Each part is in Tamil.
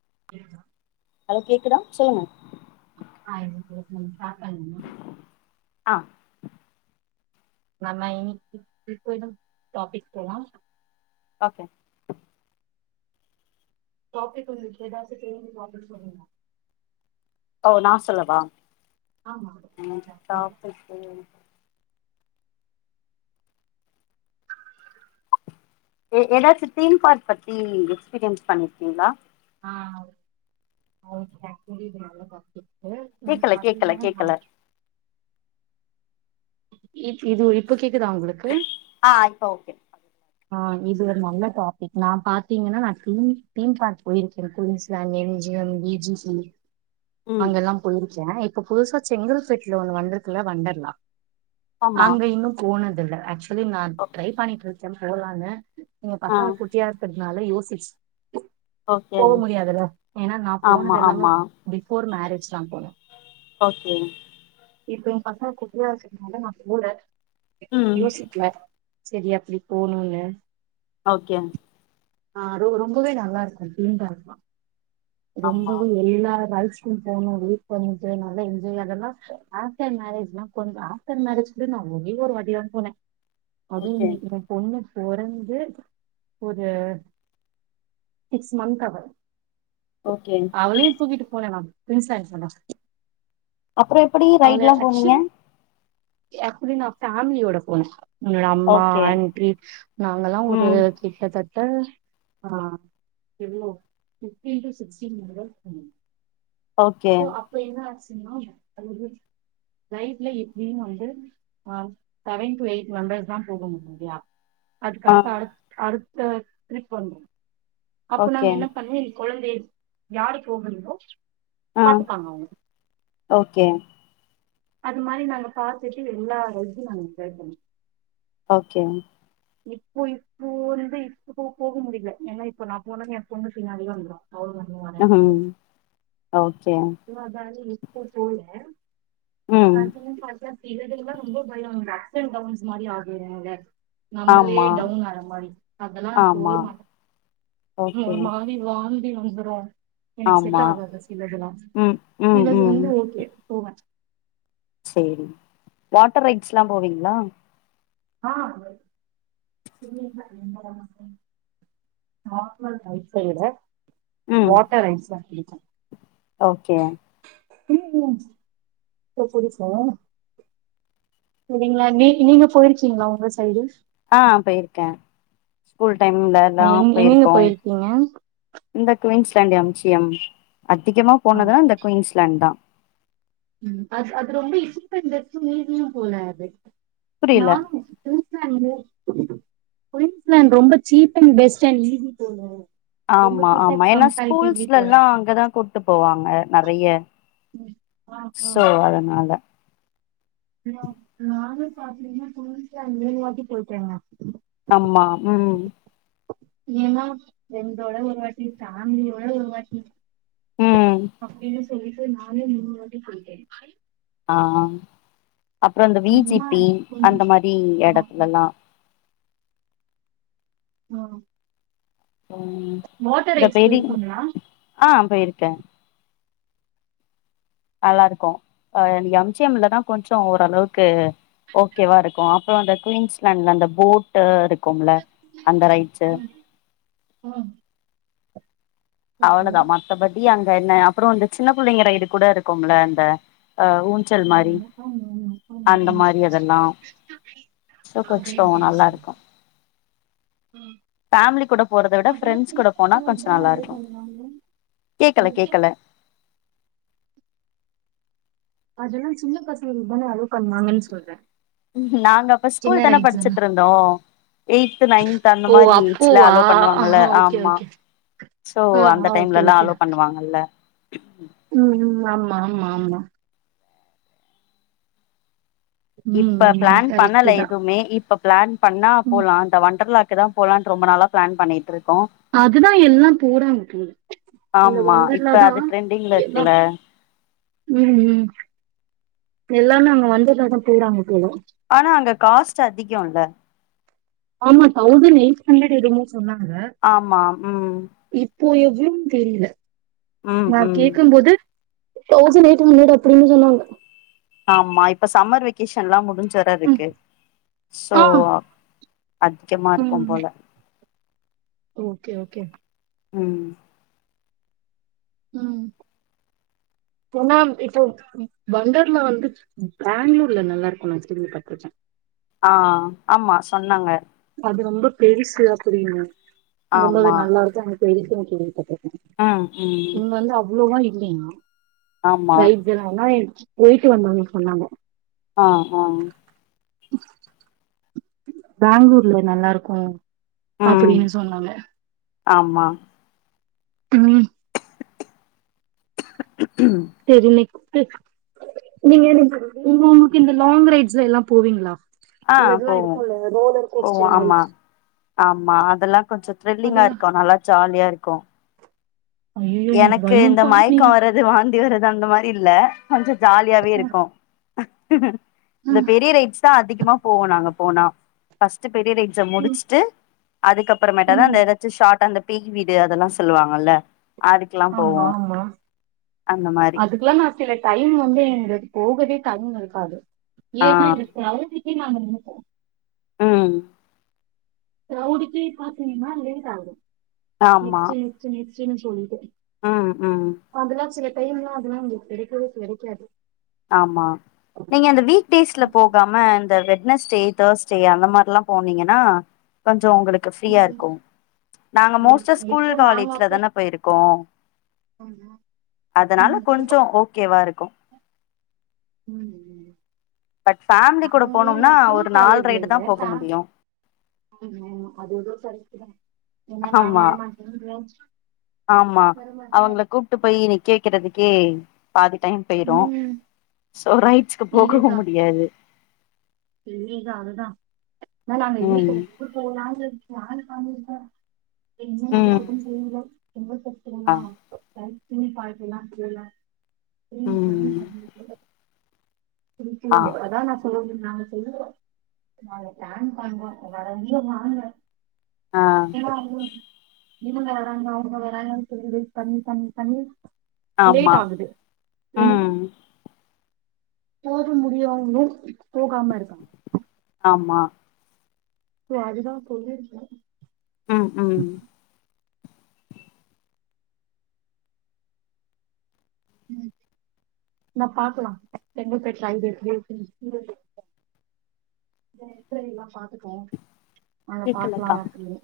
[inaudible] கேட்குதா சொல்லுங்க [unintelligible] ஆஹ் நம்ம இப்போத டாபிக் போலாம் ஓகே டாபிக் வந்து ஏதாச்சு தெரிஞ்சி பாப்பனு சொல்லுங்க ஓ நான் சொல்லவா ஆமா டாபிக்கு ஏதாச்சும் தீம் பார்க் பத்தி எக்ஸ்பீரியன்ஸ் பண்ணிருக்கீங்களா [unintelligible] நம்ம கேக்கல கேக்கல பாத்தீங்கன்னா கேக்கல இ இது இப்ப கேக்குதா உங்களுக்கு ஆ இப்ப ஓகே ஆஹ் இது ஒரு நல்ல டாபிக் நான் பாத்தீங்கன்னா நான் தீம் பார்க் போயிருக்கேன் குயின்ஸ் லேண்ட் எம்ஜிஎம் பிஜிபி ம் அங்கல்லாம் போயிரு ன் இப்ப புதுசா செங்கல்பெட்டுல ஒன்னு வந்திருக்குல வண்டெர்லா ஆமா அங்க இன்னும் போனதில்ல [unintelligible] இது நான் ட்ரை பண்ணிட்டு இரு போலாங்க உங்க ஆ பசங்க குட்டியா இருக்க அதனால யோசிச் ஓகே போக முடியாதுல ஏன்னா நான ஆமா போனது எல்லாம ஆமா பிஃபோர் மேரேஜ் பேசலாம் போல ஓகேங்க இப்ப என் பசங்க குட்டியா இருக்கதுனால நான போல ம் யோசிக்குல செரி அப்டி போணுனுனு ஓகே ஆ ரொ ரொம்பவே நல்லா இருக்கு களீண்டா இருக்கு ஆமா ரொம்பவு எல்லா ரைட்ஸ் ஸ்கூல் போகணு வீட்ல இருந்துட்டு நல்ல என்ஜாய் அதெல்லா ஆஃப்டர் மேரேஜ்னா கொஞ்ச ஆஃப்டர் மேரேஜ் கூட நா ஒரே ஒரு வாட்டிதா போனே அது ஓகே [unintelligible] [unintelligible] பொறந்து ஒரு சிக்ஸ் மன்த் அவ ஓகே அவளையு தூக்கிட்டு போனே நானு [unintelligible] அப்பறம் எப்டி ரைடு எல்லாம் போனீ அக்சுவலி நான பேமிலியோட போனேன் உன்னோட அம்மா ஓகே ஆன்டி நாங்கல்லாம் ஒரு ம் கிட்ட த அஹ் ஆ எவ்ளோ ஃபிஃப்டீன் டி சிஸ்க்டீன் [unintelligible] ஓகே அப்ப என்ன ஆச்சு எப்டியும் வந்து ஆ செவன் எயிட் மெம்பர்ஸ் தான் போக முடியா ஆ அதுக்கடுத்து அடுத் அடுத் ஆ ட்ரிக் பண்றோ அப்போ ஓகே நாங்க என்ன பண்ணி குழந்தை யாரு போகணுமோ ஆ பாத்துப்பாங்க அவுங்க ஓகே அது மாரி நாங்க பாத்துட்டு எல்லா [unintelligible] நாங்க சேக்கணு ஓகே இப்போ இப்போ வந்து இப்போ போக முடியல ஏன்னா இப்போ நான் போனேன்னு என் பொண்ணு பின்னாலியே வந்துரு ம் ஓகே [inaudible] ஸ்கூல் போகுல ஆ ம் தீம் பார்க்ல இதெல்லாம் ரொம்ப பயம் அப்ஸ் அண்ட் டவுன்ஸ் மாரி ஆகதுல நம்மளே ஆமா டவுன் ஆற மாரி அதெல்லாம் நா போக ஆமா மாட்டேன் ஓகே ஒரு மாரி வாழ் வந்துரும் எனக்கு செட்டா ஆமா ஆகாது சிலதெல்லாம் ம் ம் சிலது வந்து ஓகே போவே சரி வாட்டர் ரைட்ஸ் எல்லாம் போவீங்களா ஆ [inaudible] ம் வாட்டர் ஐஸ் ஓகே உம் இப்படி [inaudible] சரிங்களா நீ நீங்க போயிருக்கீங்களா உங்க சைடு ஆ போயிருக்கேன் ஸ்கூல் டைம்லலா எங்கெங்க போயிருக்கீங்க குவின்ஸ்லண்ட் எம் சி எம் அதிகமா ஆ போனதுதான் இந்த குயின்ஸ்லாண்ட் தான் ம் அது அது ரொம்ப இசுப்பந்தும் மீதியும் போலாது புரியல நானும் பேசறேன் குயின்ஸ்லாண்ட் ரொம்ப சீப் அண்ட் பெஸ்ட் ரொம்ப ஆமா கிட்ட ஆமா ஏன்னா கம்பேரிட்டிவ்லி ஸ்கூல்ஸ்ல போல எல்லாம் அங்கதான் கூபிட்டு போவாங்க ந அய்ய ம். ஆ சோ அதனால நானும் பாத்தீங்களா குயின்ஸ்லாண்ட் முனு வாட்டி போயிட்டேங்க ஆமா உம் ஏன்னா ப்ரெண்டோட ஒரு வாட்டி பேமிலியோட ஒரு வாட்டி ம் அப்படின்னு சொல்லிட்டு நானே மூனு வார்ட்டி பொய்ட்டேன் ஆஹ் அப்புறம் இந்த ஏன்னா விஜிபி கொஞ்சோ அந்த மாதிரி ஆ ஆ இடத்துகெல்லாம் உஹம் ம் இந்த பேரி போயிருக்கீங்களா ஆஹ் போயிருக்கேன் நல்லா இருக்கும் எம்ஜிஎம்லதான் கொஞ்சம் ஓரளவுக்கு ஓகேவா இருக்கும் அப்புறம் அந்த குயின்ஸ்லாண்ட்ல அந்த போட்டு இரு இருக்குமுல்ல அந்த ரைட்ச்சு ஆ ஆ ஓகே அவளதான் மற்றபடி அங்க என்ன அப்புறம் வந்து சின்ன பிள்ளைங்க ரைடு கூட இருக்கும்ல அந்த அ ஊஞ்சல் மாரி ம்ம்அதல்லாம் அந்த மாரி அதெல்லா சோ கொஞ்சோ பேச நல்லா ஃபமிலி கூட போறத விட ஃப்ரெண்ட்ஸ் கூட சின்ன போனா பசங்களுக்கு கொஞ்சம் தானே நல்லா அலோ இருக்கும் பண்ணுவாங்க கேக்கல உங்களுக்கு கேக்கல அதெல்லாம் சின்ன பசங்க தானே அளவு பண்ணுவாங்கன்னு சொல்றேன் நாங்க அப்ப ஸ்கூல் சின்ன தானே ரைட்ஸ் படிச்சட்டு எல்லாம் இருந்தோம் எய்த் நைன்த் அந்த ஓ மாரி இஞ்சில அப்போவா அலோ பண்ணுவாங்கல்ல ஆஹா ஓகே ஆமா ஓகே சோ ஆ அந்த ஆ ஓகே டைம்ல எல்லாம் ஓகே அலோ பண்ணுவாங்கல்ல ம் ம் ஆமா ஆமா ஆமா ம் இப்ப ம் பிளான் கரெக்ட் பண்ணல தான் எதுவுமே இப்ப பளான் பண்ணா ம் போலாம் அந்த வண்டர்லா தான் போகலானு ரொம்ப நாள பிளான் பண்ணிட்டு இருக்கு அதுதான் எல்லாம் போறங்க போது அந்த ஆமா இப்ப வண்டர்லதா அது ட்ரெண்டிங்ல எல்லாம் இருக்குல்ல உம் உம் எல்லாமும் அங்க வோண்டர்ல தான் போறாங்க போல ஆனா அங்க காஸ்ட் அதிகம்ல்ல ஆமா தௌசண்ட் எயிட் ஹண்டரட் இரு ஆமா உம் இப்போ எப்டினு தெரியல ம் நா ம் கேக்கும் போது தௌசண்ட் எயிட் ஹண்ட்ரட் அப்படின்னு சொன்னாங்க ஆமா இப்ப சம்மர் வெகேஷன் எல்லாம் முடிஞ்ச ஜரா ம் இருக்கு சோ ஆ அதிகமா இருக்கும் ம் போல ஓகே ஓகே உம் உம் ஏன்னா இப்ப வண்டர்ல வந்து பெங்களூர்ல நல்லா இருக்கும் நான் கேள்வி பாட்ருக்கேன் ஆஹ் ஆமா சொன்னாங்க அது ரொம்ப பெருசு அப்படின்னாங்க ரொம்பவே நல்லா எல்கம் கிரின் பட்டை ஆஹ் உஹம் இல்லையா ரைட் வேணா நைஹ் போயிட்டு வந்தாவங்க சொன்னாங்க ஆஹ் ஆஹ் பெங்களூர்ல நல்லா இருக்கும் ம் அப்படின்னு சொன்னாங்க ஆமா உம் கூம் சரி நா நீங்க உங்க உங்களுக்கு இந்த லாங் ரைட்ஸ்ல எல்லாம் போவீங்களா ஆஹ் சிலதுலா போவோம் இருக்குல்ல ரோலர் போவோம் கோஸ்டர் மாரி ஆமா ஹான் போவோம் ஓ ஆமா ஆமா அதெல்லாம் கொஞ்சம் த்ரில்லிங்கா அதெல்லா இருக்கும் நல்லா ஜாலியா இரு இருக்கும் ஐயையோ எனக்கு இந்த பயோம்பா நீங்க மயக்கம் வரது வாத் இவர் அந்த மாரி இல்ல கொஞ்சம் ஜாலியாவே இருக்கும் ஹக்குக இந்த ம் பெரிய ரைட்ஸ் தான் அதிகமா போவோம் நாங்க போனா பர்ஸ்ட் பெரிய ரெய்டுச ம், முடிச்சுட்டு அதுக்கப்பறமேடாதான் ம். அந்த ஏதச்சும் ஷாட்ட அந்த பேய் வீடு அதெல்லாம் சொல்லுவாங்கல்ல அதுக்கெல்லா ஆமா போவோ ஆமா அந்த மாரி அதுக்கெல்லாம் நான் சில டைம் வந்து எங்க போகவே டாயிம்இருக்காது யே ஆ னா இந்த கிரௌட் நாங்க நேனப்போம் ஆஹம் கிரௌட் பாத்தினிமா லேட் ஆகுது நேக்ஸ்டு நெஸ்ட்டு நெஸ்ட் வந்து ஆஹ் ஹ் டைம்லாம் அதெல்லாம் உங் கிடைக்கவே கிடைக்காது ஆமா நீங்க அந்த வீக்ஸ் டேஸ்ல ம், ம், போகாம இந்த வெட்னஸ்டே தர்ஸ்டே அந்த மாதிர எல்லாம் போனீங்கன்னா கொஞம் உங்களுக்கு ஃப்ரீயா ம். இருக்கும் நாங்க மோஸ்ட ஸ்கூல் எப்போ நாங்க காலேஜ்ல அப்போ தானே போயிருக்கோம் அதனால கொஞ்சம் ஓகேவா இருக்கும் உஹம் உ பட் ஃபேமிலி கூட அவர்களு போனோம்னா நான் ஸ்கூல் ஒரு நால் ரைடு தா காலேஜ்ல போக முடியு அது சரி ஆமா ஆமா வரமாட்டே அவங்கள கூப்பிட்டு போய் இ கே இருகுரதுக்கே பாதி டைம் போயிரும் ம் சோ ரைட்ஸ்கு போகவும் முடியாது இல்லங்க அதுதான் நான் நாங்க ம் என்னோம் போல அது ம் குடிய சிக்கிரம் என்ன பட்டுமா ஆ பாரு நீ பயன்ட்லா கேளா ஏ கரன்ட் ம் வன்துச்சி உள்ள இருக்கு ஆ அதான் நா சோன்ன போதும் நா எதுக நாங்க பிளான் பென்றோம் வரவங்க வங்க ஆ ஆஹ இவங்க வராங்க அவராங்கன்னிட்டு வைட் பன்னி பன்னி பன்னி ஆமா ஆஹ் போக முடியவங்க போகாம இருக்காங்க ஆமா ஓ அதுதான் சொல்லி இருக்க ஆஹ் உம் உம் நான் பாக்கலாம் எந்த பேர் டேட்டா இல்லமா வாங்க பாக்கலா கேக்கலக்கா அப்டினு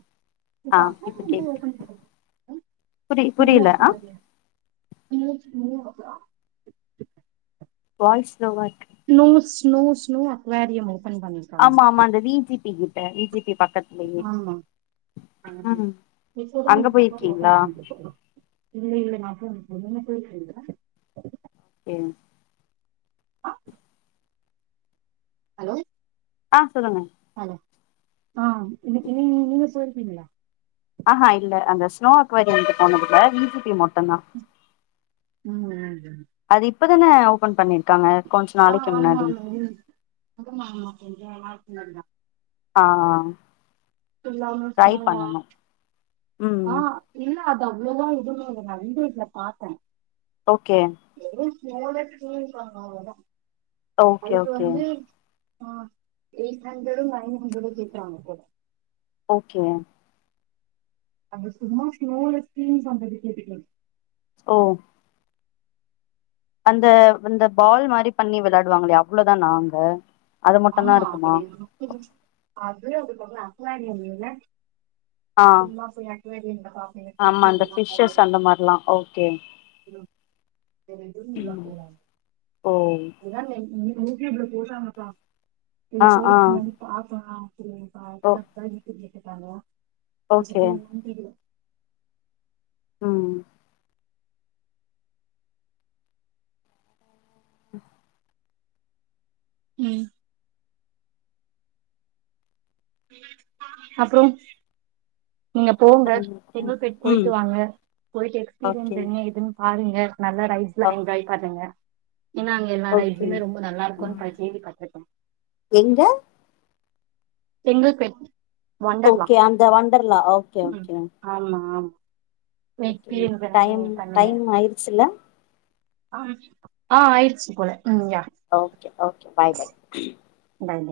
உம் புடி புரியல ஆஹ் முயற்சி வாய்ஸ் லோவா இருக்கு நோனோ ஸ்னோ ஸ்னோ அக்வாரரியம் ஆமா ஆமா அந்த வீஜிபிக்கு எ வீஜிபிதா ஆமா ஆமா ம் இப்பதான் அங்க உங்க அக்காக்கு போயிருக்கீங்களா பன்னிட்டு இருக்கிங்களா இல்ல இல்ல மா ஆஹ் மூனு பேரு தெறிதா ம் ஹலோ ஆஹ் சொல்லுங்க ஆஹ் இன்னிகு நீ இனிய இல்ல ஆஹா இல்ல அந்த ஸ்னோ அக்வரி வந்து போனதுல வீஜிபி மட்டும் ஆமா ம் ம் அது இப்பதான ஓபன் பண்ணிருக்காங்க கொஞ்ச ஆ நாளைக்கு ஆமா முன்னாடி ஆமா நல்ல ஆஹ் வண்டர்லான சும்மோவா ம் ஆஹ் இல்ல அ அவ்வளவுதான் இதுவுமே வந்து இதுல பார்த்தேன் ஓகே எல்லாமே பிடிங்குவாங்க அவ்ளேதான் ஓகே அதுக்கு ஓகே வந்து ஆஹ் எயிட் ஹண்ட்ரடு நைன் ஹண்ட்ரடு கேக்குறாங்க இப்ப ஓகே அங்க சும்மா ஸ்லோல ஸ்கீம்ஸ் சாங் கேட்டுக்குரது ஓ அந்த அந்த பால் மாதிரி பண்ணி வெளையாடுவாங்களே அவ்வளவுதான் நாங்க ஆமா அப்படி அது அதுக்கப் கரியர்யெல்லா ஆ சும்மா போய் ஆமா வேண்டியாதன் அந்த எல்லாம் ஃபிஷ்ஷஸ் போலம் அந்த மாரிலா ஓகே ம். ஓ யூடிப்ல போட்டாங்கப்பா இது ஆ ஆ போடுறதுக்கு முன்னாடி பாப்போம் திம் ஓ பார்க்குல உட்காந்து இருக்கேன் பண்ணலாம் ஓகே சத்தமா ஒன்னும் கேட்கல ஹ்ம் உம் அப்புறம் நீங்க போங்க செங்கல்பேட் போயிட்டு ம் வாங்க போயிட்டு எக்ஸ்பீரியன்ஸ் ஓகே என்ன எதுன்னு பாருங்க நல்லா ரைஸ் எல்லாம் என்ஜாய் பண்ணுங்க ஏன்னா அங்க ஓகே எல்லாரைஸ்மே ரொம்ப நல்லா இருக்கும்ன்னு கேள்விபட்ருக்கேன் எங்க செங்கல்பேட் ஒண்டர்லா ஓகே அந்த வண்டர்லா ஓகே ம் ஓகே ஆமா ஆமா ஓகே எக்ஸ்பீரியன்ஸ் எல்லாம் டைம் நீங்க டைம் ஆயிடுச்சல ஆம் ஆஹ் ஆயிடுச்சு போல ம் yeah okay okay bye bye bye by